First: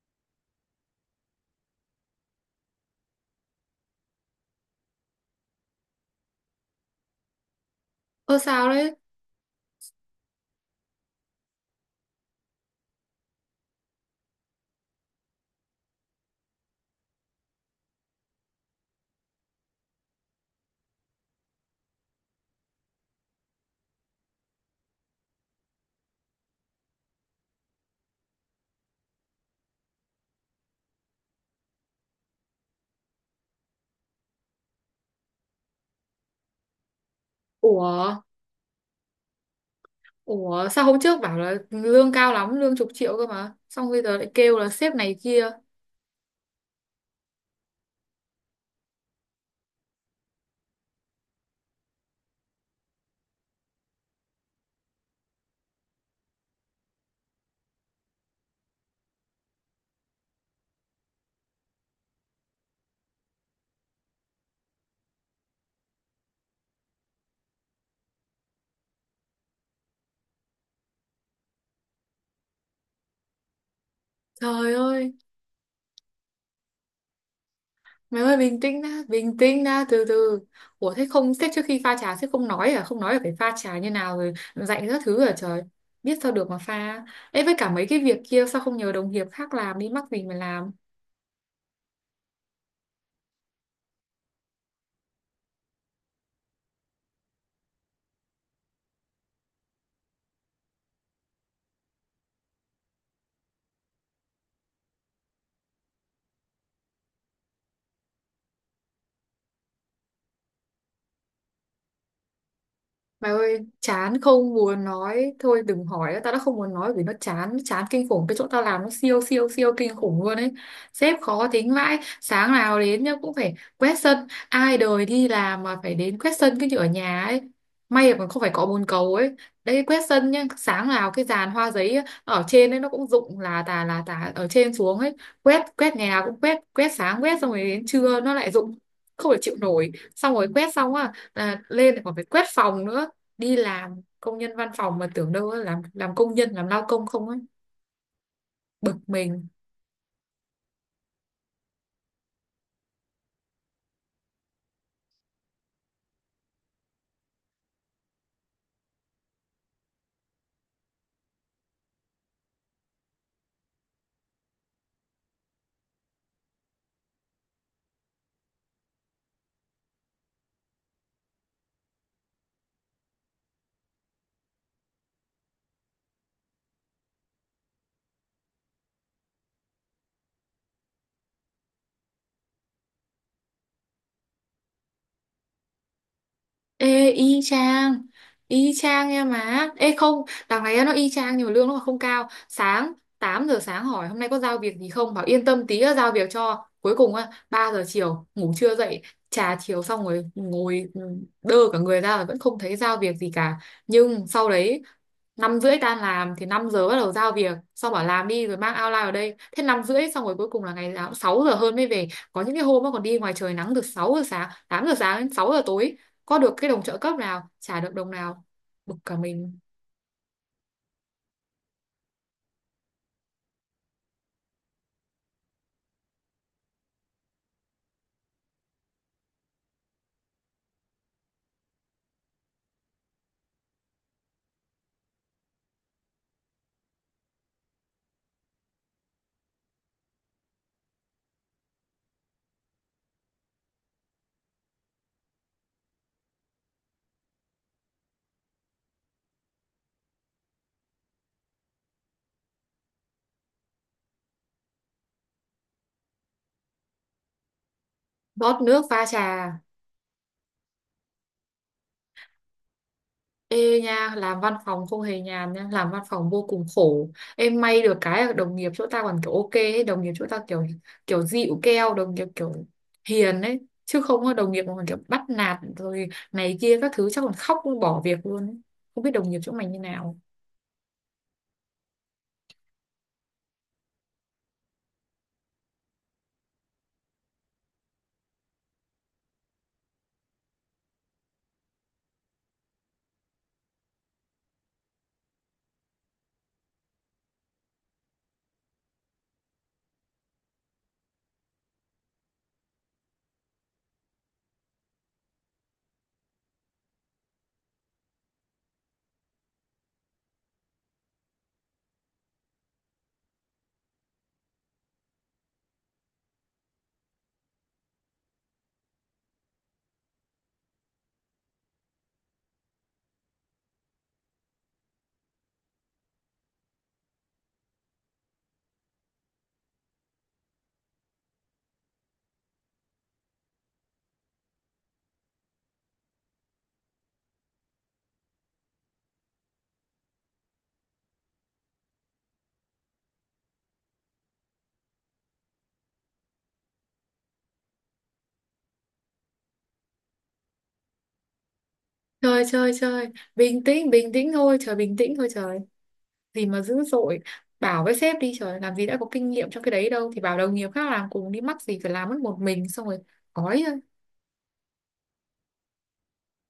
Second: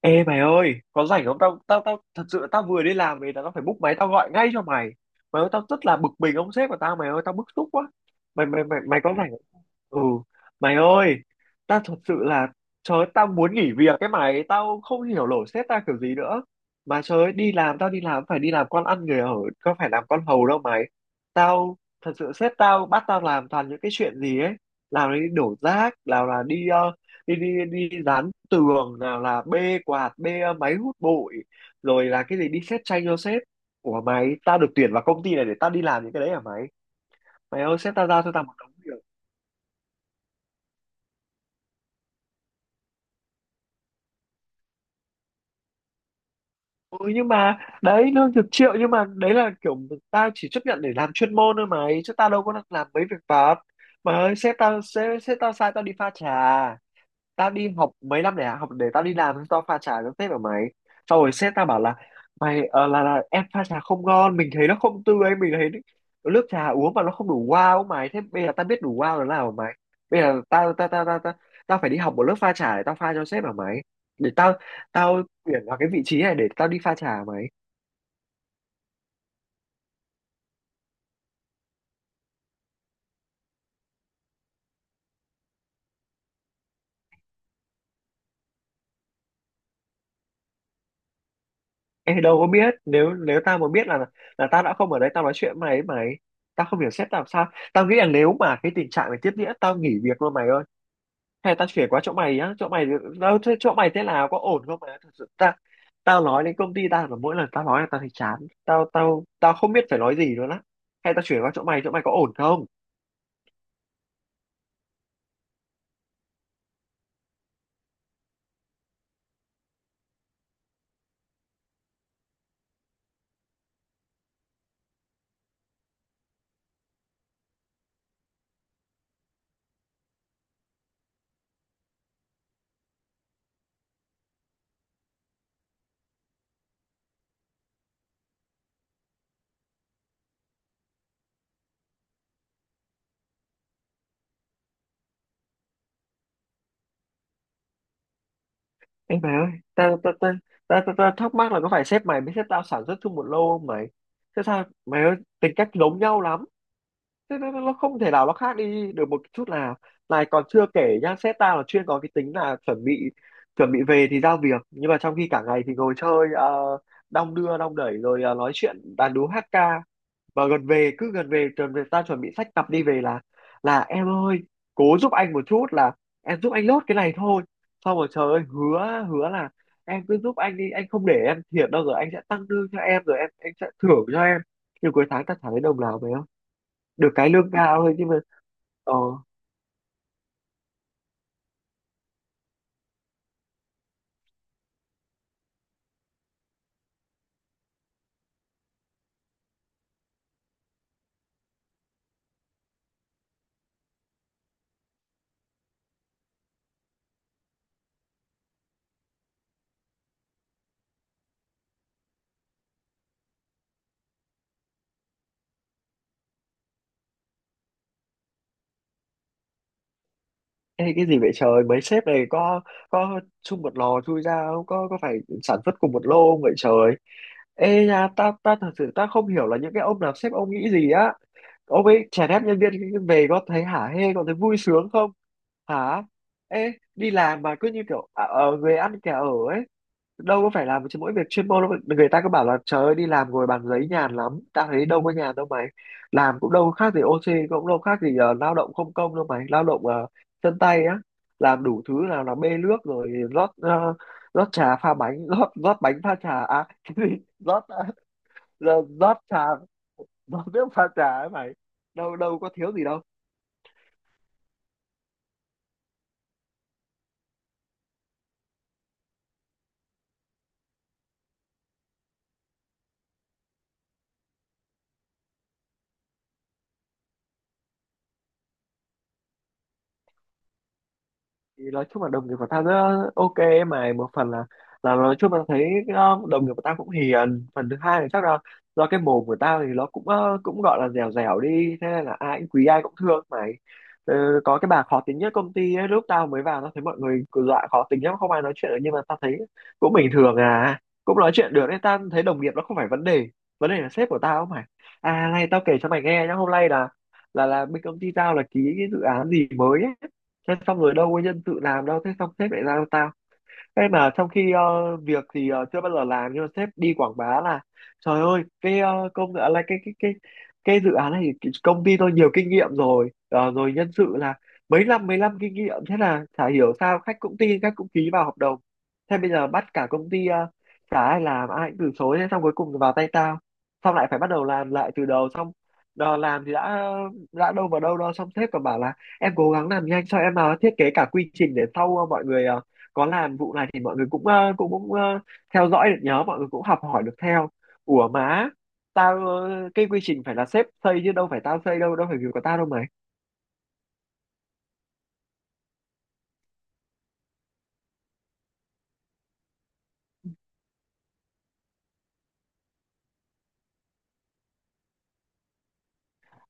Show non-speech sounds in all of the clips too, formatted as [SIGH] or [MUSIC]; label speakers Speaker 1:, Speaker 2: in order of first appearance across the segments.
Speaker 1: Ê mày ơi, có rảnh không? Tao tao tao thật sự là tao vừa đi làm về, tao phải búc máy tao gọi ngay cho mày. Mày ơi, tao rất là bực mình ông sếp của tao mày ơi, tao bức xúc quá.
Speaker 2: Ơ
Speaker 1: Mày mày
Speaker 2: sao
Speaker 1: mày
Speaker 2: đấy?
Speaker 1: mày có rảnh không? Ừ, mày ơi, tao thật sự là, trời ơi, tao muốn nghỉ việc cái mày, tao không hiểu nổi sếp tao kiểu gì nữa. Mà trời ơi, đi làm tao đi làm phải đi làm con ăn người ở, có phải làm con hầu đâu mày. Tao thật sự sếp tao bắt tao làm toàn những cái chuyện gì ấy, làm đi đổ rác, nào là đi đi đi đi dán tường, nào là bê quạt, bê máy hút bụi, rồi là cái gì đi xét tranh cho sếp. Ủa mày, tao được tuyển vào công ty này để tao đi làm những cái đấy hả mày? Mày ơi sếp tao
Speaker 2: Ủa,
Speaker 1: giao cho tao một đống việc.
Speaker 2: ủa sao hôm trước bảo là lương cao lắm, lương chục triệu cơ mà. Xong bây giờ lại kêu là sếp này kia.
Speaker 1: Ừ nhưng mà đấy lương chục triệu nhưng mà đấy là kiểu tao chỉ chấp nhận để làm chuyên môn thôi mày, chứ tao đâu có làm mấy việc vặt. Mà ơi sếp tao, sếp tao sai tao đi pha trà. Tao đi học mấy năm để học, để tao đi làm tao pha trà nó phết ở mày. Sau rồi sếp tao bảo là mày là em pha trà không ngon, mình thấy nó không tươi, mình thấy nước trà uống mà nó không đủ wow ấy mày. Thế bây giờ tao biết đủ wow là nào hả mày? Bây giờ tao tao tao tao tao, tao phải đi học một lớp pha trà để tao pha cho sếp hả mày? Để tao,
Speaker 2: Trời ơi,
Speaker 1: tao tuyển vào cái vị trí này để tao đi pha trà hả mày?
Speaker 2: mày ơi bình tĩnh đã, từ từ. Ủa thế không, sếp trước khi pha trà sếp không nói à? Không nói là phải pha trà như nào rồi dạy các thứ à trời. Biết sao được mà pha. Ê với cả mấy cái việc kia sao không nhờ đồng nghiệp khác làm đi, mắc mình mà làm.
Speaker 1: Em đâu có biết, nếu nếu tao mà biết là tao đã không ở đây tao nói chuyện với mày ấy mày. Tao không hiểu sếp tao làm sao. Tao nghĩ là nếu mà cái tình trạng này tiếp diễn tao nghỉ việc luôn mày ơi. Hay tao chuyển qua chỗ mày á, chỗ mày đâu thế, chỗ mày thế nào, có ổn không mày? Thật sự ta, tao nói đến công ty tao là mỗi lần tao nói là tao thấy chán. Tao tao tao không biết phải nói gì nữa á. Hay tao chuyển qua chỗ mày, chỗ mày có ổn không?
Speaker 2: Mày ơi, chán không muốn nói, thôi đừng hỏi nữa, tao đã không muốn nói vì nó chán, chán kinh khủng. Cái chỗ tao làm nó siêu siêu siêu kinh khủng luôn ấy. Sếp khó tính vãi. Sáng nào đến nhá cũng phải quét sân. Ai đời đi làm mà phải đến quét sân, cái như ở nhà ấy. May mà còn không phải cọ bồn cầu ấy. Đây quét sân nhá, sáng nào cái dàn hoa giấy á, ở trên ấy nó cũng rụng là tà ở trên xuống ấy. Quét, quét ngày nào cũng quét, quét sáng quét, xong rồi đến trưa nó lại rụng, không thể chịu nổi. Xong rồi quét xong á là lên lại còn phải quét phòng nữa. Đi làm công nhân văn phòng mà tưởng đâu á, làm công nhân làm lao công không ấy. Bực
Speaker 1: Em mày ơi,
Speaker 2: mình.
Speaker 1: tao tao tao tao ta, ta, thắc mắc là có phải sếp mày với sếp tao sản xuất chung một lô không mày? Thế sao mày ơi, tính cách giống nhau lắm, thế nó nó không thể nào nó khác đi được một chút nào. Này còn chưa kể nhá, sếp ta là chuyên có cái tính là chuẩn bị về thì giao việc, nhưng mà trong khi cả ngày thì ngồi chơi, uh, đong đưa đong đẩy, rồi nói chuyện đàn đúm hát ca. Và gần về, cứ gần về ta chuẩn bị xách cặp đi về là em ơi, cố giúp anh một chút, là em giúp anh lốt cái này thôi. Xong rồi trời ơi, hứa hứa là em cứ giúp anh đi, anh không để em thiệt đâu, rồi anh sẽ tăng lương cho em, rồi em anh sẽ thưởng cho em. Nhưng cuối tháng ta chẳng thấy đồng nào về, được
Speaker 2: Ê
Speaker 1: cái
Speaker 2: y
Speaker 1: lương cao thôi
Speaker 2: chang.
Speaker 1: nhưng mà
Speaker 2: Y
Speaker 1: ờ
Speaker 2: chang nha má. Ê không, đằng này nó y chang nhưng mà lương nó không cao. 8 giờ sáng hỏi hôm nay có giao việc gì không, bảo yên tâm tí đã giao việc cho. Cuối cùng á 3 giờ chiều ngủ chưa dậy. Trà chiều xong rồi ngồi đơ cả người ra là vẫn không thấy giao việc gì cả. Nhưng sau đấy 5 rưỡi tan làm thì 5 giờ bắt đầu giao việc, xong bảo làm đi rồi mang outline vào đây. Thế 5 rưỡi xong rồi cuối cùng là ngày nào cũng 6 giờ hơn mới về. Có những cái hôm nó còn đi ngoài trời nắng từ 6 giờ sáng, 8 giờ sáng đến 6 giờ tối, có được cái đồng trợ cấp nào, trả được đồng nào. Bực cả mình.
Speaker 1: ê, cái gì vậy trời, mấy sếp này có chung một lò chui ra không, có có phải sản xuất cùng một lô không vậy trời? Ê nha, ta ta thật sự ta không hiểu là những cái ông làm sếp ông nghĩ gì á. Ông ấy chèn ép nhân viên về có thấy hả hê, có thấy vui sướng không hả? Ê đi làm mà cứ như kiểu người ăn kẻ ở ấy, đâu có phải làm chứ mỗi việc chuyên môn đâu mà- người ta cứ bảo là trời ơi đi làm ngồi bàn giấy nhàn lắm, tao thấy đâu có nhàn đâu mày. Làm cũng đâu khác gì OC, cũng đâu khác gì lao động không công đâu mày, lao động chân tay á, làm đủ thứ, nào là bê nước, rồi rót rót trà pha bánh [LAUGHS] rót rót bánh pha trà, à cái gì, rót
Speaker 2: Rót nước
Speaker 1: rót
Speaker 2: pha
Speaker 1: rót trà,
Speaker 2: trà.
Speaker 1: rót nước pha trà ấy mày, đâu đâu có thiếu gì đâu.
Speaker 2: Ê nha, làm văn phòng không hề nhàn nha, làm văn phòng vô cùng khổ. Em may được cái là đồng nghiệp chỗ ta còn kiểu ok ấy. Đồng nghiệp chỗ ta kiểu kiểu dịu keo, đồng nghiệp kiểu hiền ấy, chứ không có đồng nghiệp mà còn kiểu bắt nạt rồi này kia các thứ chắc còn khóc bỏ việc luôn ấy. Không biết đồng nghiệp chỗ mày như nào.
Speaker 1: Thì nói chung là đồng nghiệp của tao rất ok ấy mà, một phần là nói chung là thấy đồng nghiệp của tao cũng hiền, phần thứ hai là chắc là do cái mồm của tao thì nó cũng cũng gọi là dẻo dẻo đi, thế nên là ai cũng quý ai cũng thương mày. Ờ, có cái bà khó tính nhất công ty ấy, lúc tao mới vào tao thấy mọi người cứ dọa khó tính lắm không ai nói chuyện được, nhưng mà tao thấy cũng bình thường à, cũng nói chuyện được, nên tao thấy đồng nghiệp nó không phải vấn đề. Vấn đề là sếp của tao mày. À này tao kể cho mày nghe nhá, hôm nay là, là bên công ty tao là ký cái dự án gì mới ấy. Thế xong rồi đâu có nhân sự làm đâu, thế xong sếp lại giao ta. Thế mà trong khi việc thì chưa bao giờ làm, nhưng mà sếp đi quảng bá là trời ơi cái công dự án, là cái cái dự án này thì cái công ty tôi nhiều kinh nghiệm rồi. Ờ, rồi nhân sự là mấy năm kinh nghiệm. Thế là chả hiểu sao khách cũng tin, khách cũng ký vào hợp đồng. Thế bây giờ bắt cả công ty chả ai làm, ai cũng từ chối, thế xong cuối cùng vào tay tao. Xong lại phải bắt đầu làm lại từ đầu. Xong đò làm thì đã đâu vào đâu đó, xong sếp còn bảo là em cố gắng làm nhanh cho em, thiết kế cả quy trình để sau mọi người có làm vụ này thì mọi người cũng cũng cũng ờ, theo dõi được, nhớ mọi người cũng học hỏi được theo. Ủa má, tao cái quy trình phải là sếp xây chứ đâu phải tao xây đâu, đâu phải việc của
Speaker 2: Chơi
Speaker 1: tao đâu
Speaker 2: chơi
Speaker 1: mà.
Speaker 2: chơi, bình tĩnh thôi trời, bình tĩnh thôi trời, gì mà dữ dội. Bảo với sếp đi trời, làm gì đã có kinh nghiệm trong cái đấy đâu, thì bảo đồng nghiệp khác làm cùng đi, mắc gì phải làm mất một mình xong rồi gói thôi.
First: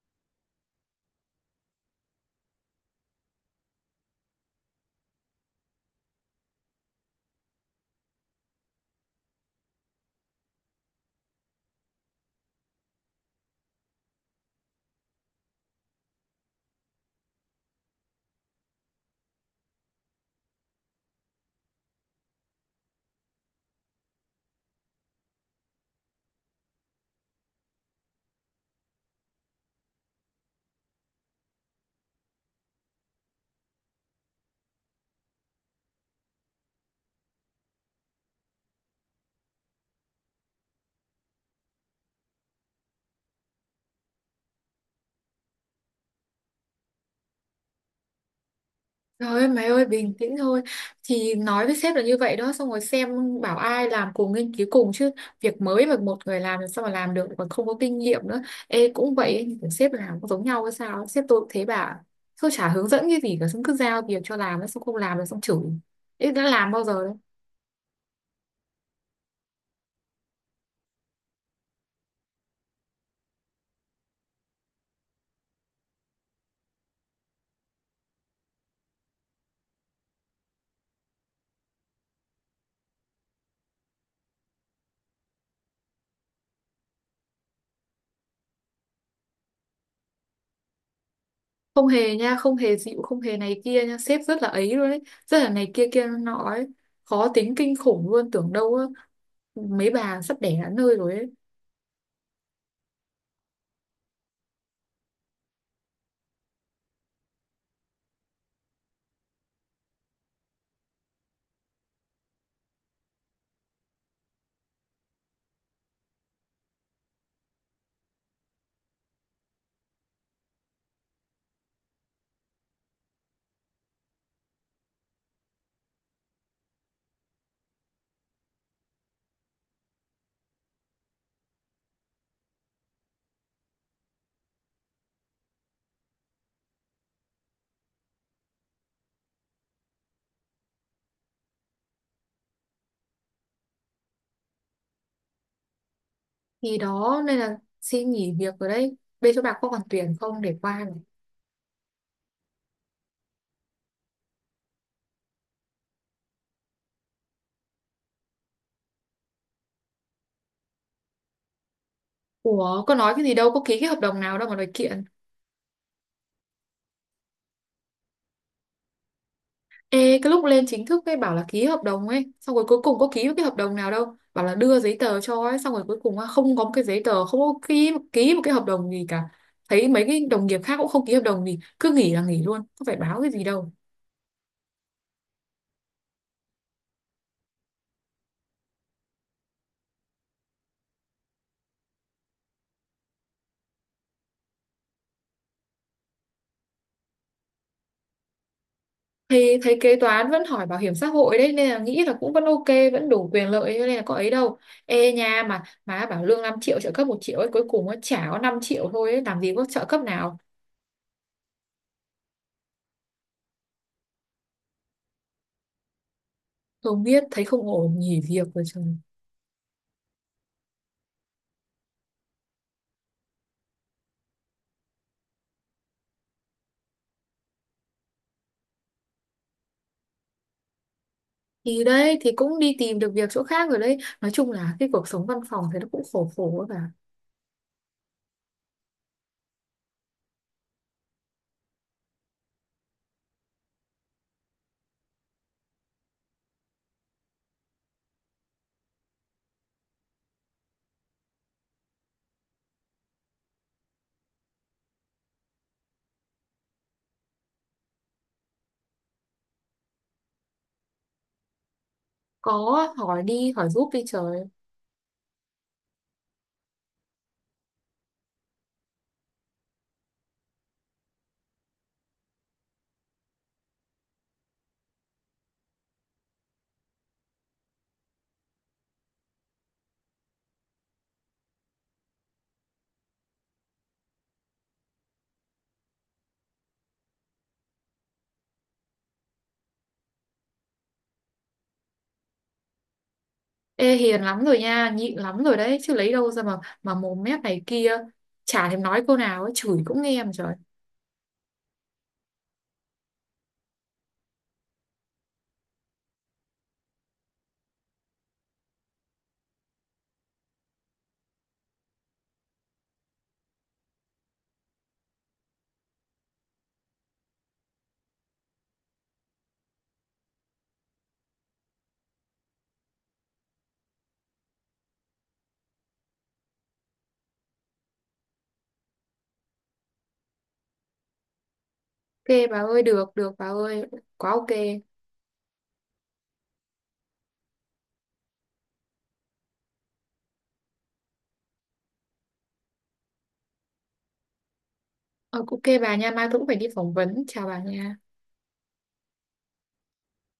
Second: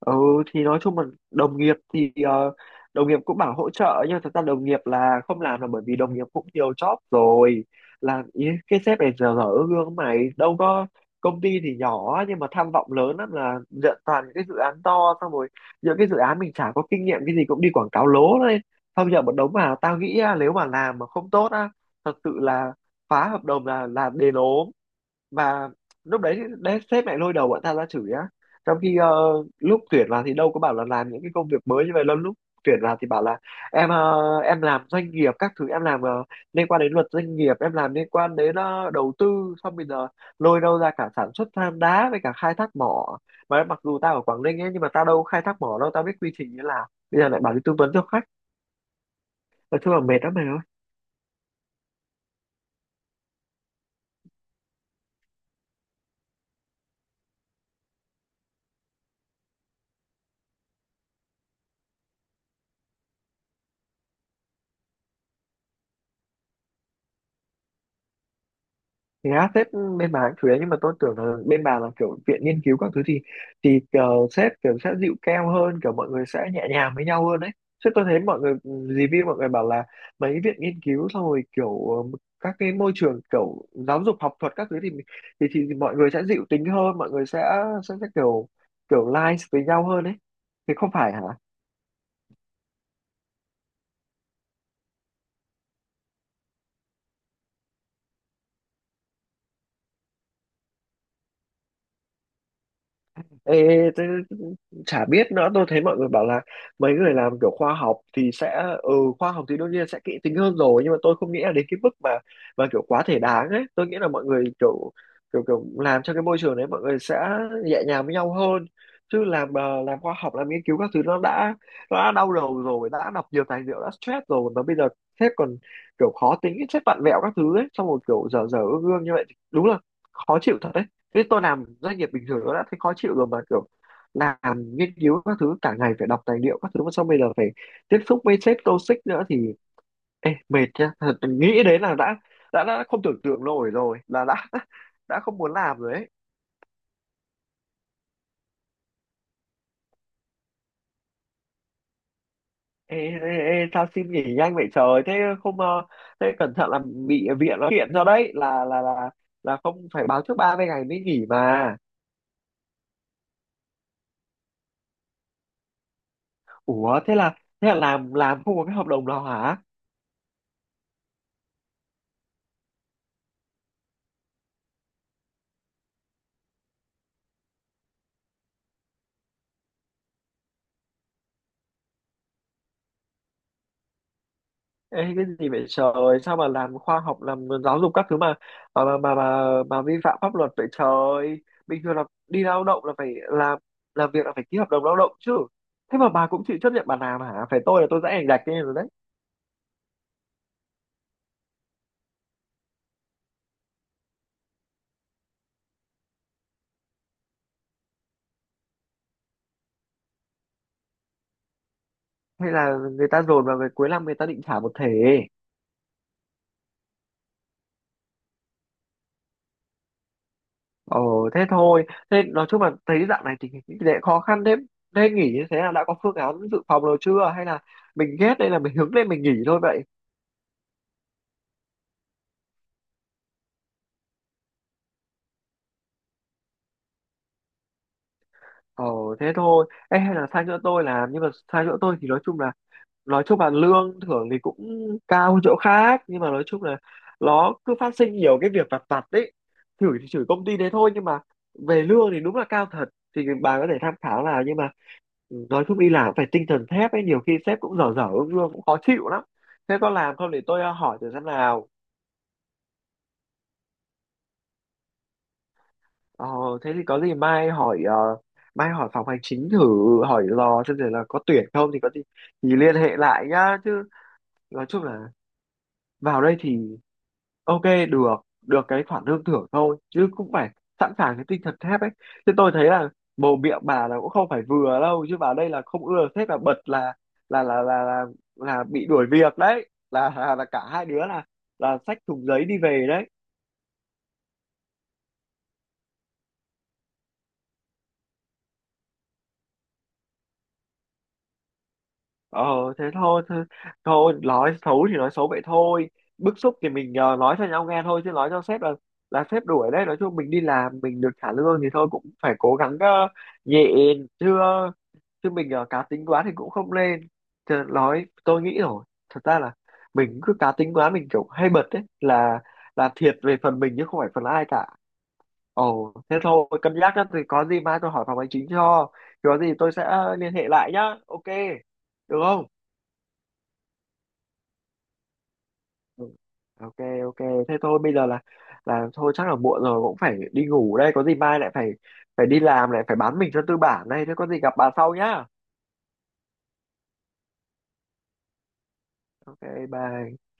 Speaker 1: Ừ, thì nói chung là đồng nghiệp thì đồng nghiệp cũng bảo hỗ trợ nhưng mà thật ra đồng nghiệp là không làm là bởi vì đồng nghiệp cũng nhiều job rồi. Là ý, cái sếp này giờ dở gương mày đâu có, công ty thì nhỏ nhưng mà tham vọng lớn lắm, là nhận toàn những cái dự án to, xong rồi những cái dự án mình chả có kinh nghiệm cái gì cũng đi quảng cáo lố lên. Xong giờ một đống, mà tao nghĩ á, nếu mà làm mà không tốt á, thật sự là phá hợp đồng là đền ốm. Và lúc đấy đấy sếp lại lôi đầu bọn tao ra chửi á. Trong khi lúc tuyển vào thì đâu có bảo là làm những cái công việc mới như vậy đâu. Lúc tuyển vào thì bảo là em em làm doanh nghiệp các thứ, em làm liên quan đến luật doanh nghiệp, em làm liên quan đến đầu tư. Xong bây giờ lôi đâu ra cả sản xuất than đá với cả khai thác mỏ. Mà mặc dù tao ở Quảng Ninh ấy nhưng mà tao đâu có khai thác mỏ đâu, tao biết quy trình như, là bây giờ lại bảo đi tư vấn cho khách,
Speaker 2: Trời ơi mày
Speaker 1: là
Speaker 2: ơi
Speaker 1: chung là
Speaker 2: bình
Speaker 1: mệt
Speaker 2: tĩnh
Speaker 1: lắm mày ơi.
Speaker 2: thôi. Thì nói với sếp là như vậy đó xong rồi xem, bảo ai làm cùng nghiên cứu cùng chứ, việc mới mà một người làm sao mà làm được, còn không có kinh nghiệm nữa. Ê cũng vậy ấy, nhưng mà sếp làm cũng giống nhau hay sao ấy. Sếp tôi cũng thế bà, tôi chả hướng dẫn cái gì cả, xong cứ giao việc cho làm, xong không làm là xong chửi. Ê đã làm bao giờ.
Speaker 1: Thì á, sếp bên bà cũng thứ, nhưng mà tôi tưởng là bên bà là kiểu viện nghiên cứu các thứ thì kiểu sếp kiểu sẽ dịu keo hơn, kiểu mọi người sẽ nhẹ nhàng với nhau hơn đấy chứ. Tôi thấy mọi người review mọi người bảo là mấy viện nghiên cứu xong rồi kiểu các cái môi trường kiểu giáo dục học thuật các thứ thì thì mọi người sẽ dịu tính hơn, mọi người sẽ kiểu kiểu nice với nhau hơn đấy. Thì không phải hả?
Speaker 2: Không hề nha, không hề dịu, không hề này kia nha, sếp rất là ấy luôn ấy, rất là này kia kia nọ ấy, khó tính kinh khủng luôn, tưởng đâu á, mấy bà sắp đẻ đến nơi rồi ấy.
Speaker 1: Ê, thế, chả biết nữa, tôi thấy mọi người bảo là mấy người làm kiểu khoa học thì sẽ, ừ, khoa học thì đương nhiên sẽ kỹ tính hơn rồi, nhưng mà tôi không nghĩ là đến cái mức mà kiểu quá thể đáng ấy. Tôi nghĩ là mọi người kiểu, kiểu làm cho cái môi trường đấy mọi người sẽ nhẹ nhàng với nhau hơn. Chứ làm làm khoa học làm nghiên cứu các thứ nó đã, nó đã đau đầu rồi, đã đọc nhiều tài liệu, đã stress rồi mà bây giờ sếp còn kiểu khó tính, sếp vặn vẹo các thứ ấy, xong rồi kiểu dở dở ương ương như vậy thì đúng là khó chịu thật. Thế tôi làm doanh nghiệp bình thường nó đã thấy khó chịu rồi, mà kiểu làm nghiên cứu các thứ cả ngày phải đọc tài liệu các thứ, mà xong bây giờ phải tiếp xúc với sếp toxic nữa thì ê, mệt nhá, thật, nghĩ đến là đã đã không tưởng tượng nổi rồi, là đã [LAUGHS] đã không muốn làm rồi ấy.
Speaker 2: Thì đó nên là xin nghỉ việc rồi đấy, bên chỗ bà có còn tuyển không để qua này.
Speaker 1: Ê, ê, ê, sao xin nghỉ nhanh vậy trời? Thế không thế cẩn thận là bị viện nó kiện cho đấy, là là không phải báo trước 30 ngày mới nghỉ mà.
Speaker 2: Ủa có nói cái gì đâu, có ký cái hợp đồng nào đâu mà đòi kiện.
Speaker 1: Ủa thế là làm, không có cái hợp đồng nào hả?
Speaker 2: Ê, cái lúc lên chính thức ấy bảo là ký hợp đồng ấy, xong rồi cuối cùng có ký cái hợp đồng nào đâu, bảo là đưa giấy tờ cho ấy, xong rồi cuối cùng á, không có một cái giấy tờ, không có ký, một cái hợp đồng gì cả. Thấy mấy cái đồng nghiệp khác cũng không ký hợp đồng gì, cứ nghỉ là nghỉ luôn, không phải báo cái gì đâu.
Speaker 1: Ê, cái gì vậy trời, sao mà làm khoa học, làm giáo dục các thứ mà mà mà, vi phạm pháp luật vậy trời? Bình thường là đi lao động là phải làm việc là phải ký hợp đồng lao động chứ. Thế mà bà cũng chịu chấp nhận bà làm hả? Phải tôi là tôi sẽ ảnh gạch lên rồi đấy.
Speaker 2: Thì thấy kế toán vẫn hỏi bảo hiểm xã hội đấy nên là nghĩ là cũng vẫn ok, vẫn đủ quyền lợi cho nên là có ấy đâu. Ê nha mà má bảo lương 5 triệu trợ cấp 1 triệu ấy, cuối cùng nó chả có, 5 triệu thôi ấy, làm gì có trợ cấp nào.
Speaker 1: Hay là người ta dồn vào người cuối năm, người ta định trả một thể.
Speaker 2: Không biết, thấy không ổn nghỉ việc rồi trời.
Speaker 1: Ồ thế thôi, thế nói chung là thấy dạo này tình hình kinh khó khăn thế, thế nghỉ như thế là đã có phương án dự phòng rồi chưa, hay là mình ghét đây là mình hướng lên mình nghỉ thôi vậy?
Speaker 2: Thì đấy thì cũng đi tìm được việc chỗ khác rồi đấy, nói chung là cái cuộc sống văn phòng thì nó cũng khổ khổ cả.
Speaker 1: Ờ, thế thôi, ê, hay là sang chỗ tôi làm? Nhưng mà sang chỗ tôi thì nói chung là lương thưởng thì cũng cao hơn chỗ khác, nhưng mà nói chung là nó cứ phát sinh nhiều cái việc vặt vặt đấy. Chửi thì chửi công ty đấy thôi, nhưng mà về lương thì đúng là cao thật, thì bà có thể tham khảo. Là nhưng mà nói chung đi làm phải tinh thần thép ấy, nhiều khi sếp cũng dở dở, lương cũng khó chịu lắm. Thế có làm không để tôi hỏi thử xem nào?
Speaker 2: Có. Hỏi đi, hỏi giúp đi trời.
Speaker 1: Ờ, thế thì có gì mai hỏi, mai hỏi phòng hành chính thử, hỏi lò xem rồi là có tuyển không, thì có gì thì liên hệ lại nhá. Chứ nói chung là vào đây thì ok, được được cái khoản lương thưởng thôi, chứ cũng phải sẵn sàng cái tinh thần thép ấy. Chứ tôi thấy là mồm miệng bà là cũng không phải vừa đâu, chứ vào đây là không ưa sếp là bật, là là là là, là bị đuổi việc đấy, là cả hai đứa là xách thùng giấy đi về đấy.
Speaker 2: Ê hiền lắm rồi nha, nhịn lắm rồi đấy, chứ lấy đâu ra mà mồm mép này kia, chả thèm nói câu nào ấy, chửi cũng nghe mà trời.
Speaker 1: Ờ thế thôi, thôi nói xấu thì nói xấu vậy thôi, bức xúc thì mình nói cho nhau nghe thôi, chứ nói cho sếp là sếp đuổi đấy. Nói chung mình đi làm mình được trả lương thì thôi, cũng phải cố gắng nhẹ, chứ chứ mình cá tính quá thì cũng không lên. Chứ nói tôi nghĩ rồi, thật ra là mình cứ cá tính quá, mình kiểu hay bật đấy là thiệt về phần mình chứ không phải phần ai cả. Ồ thế thôi, cân nhắc đó, thì có gì mai tôi hỏi phòng hành chính cho, thì có gì tôi sẽ liên hệ lại nhá. Ok được
Speaker 2: Ok
Speaker 1: không?
Speaker 2: bà ơi, được được bà ơi, quá ok.
Speaker 1: Ừ. Ok. Ok, thế thôi bây giờ là thôi chắc là muộn rồi, cũng phải đi ngủ đây, có gì mai lại phải phải đi làm, lại phải bán mình cho tư bản đây. Thế có gì gặp bà sau nhá.
Speaker 2: Ờ, ok bà nha, mai tôi cũng phải đi phỏng vấn, chào bà nha.
Speaker 1: Ok, bye.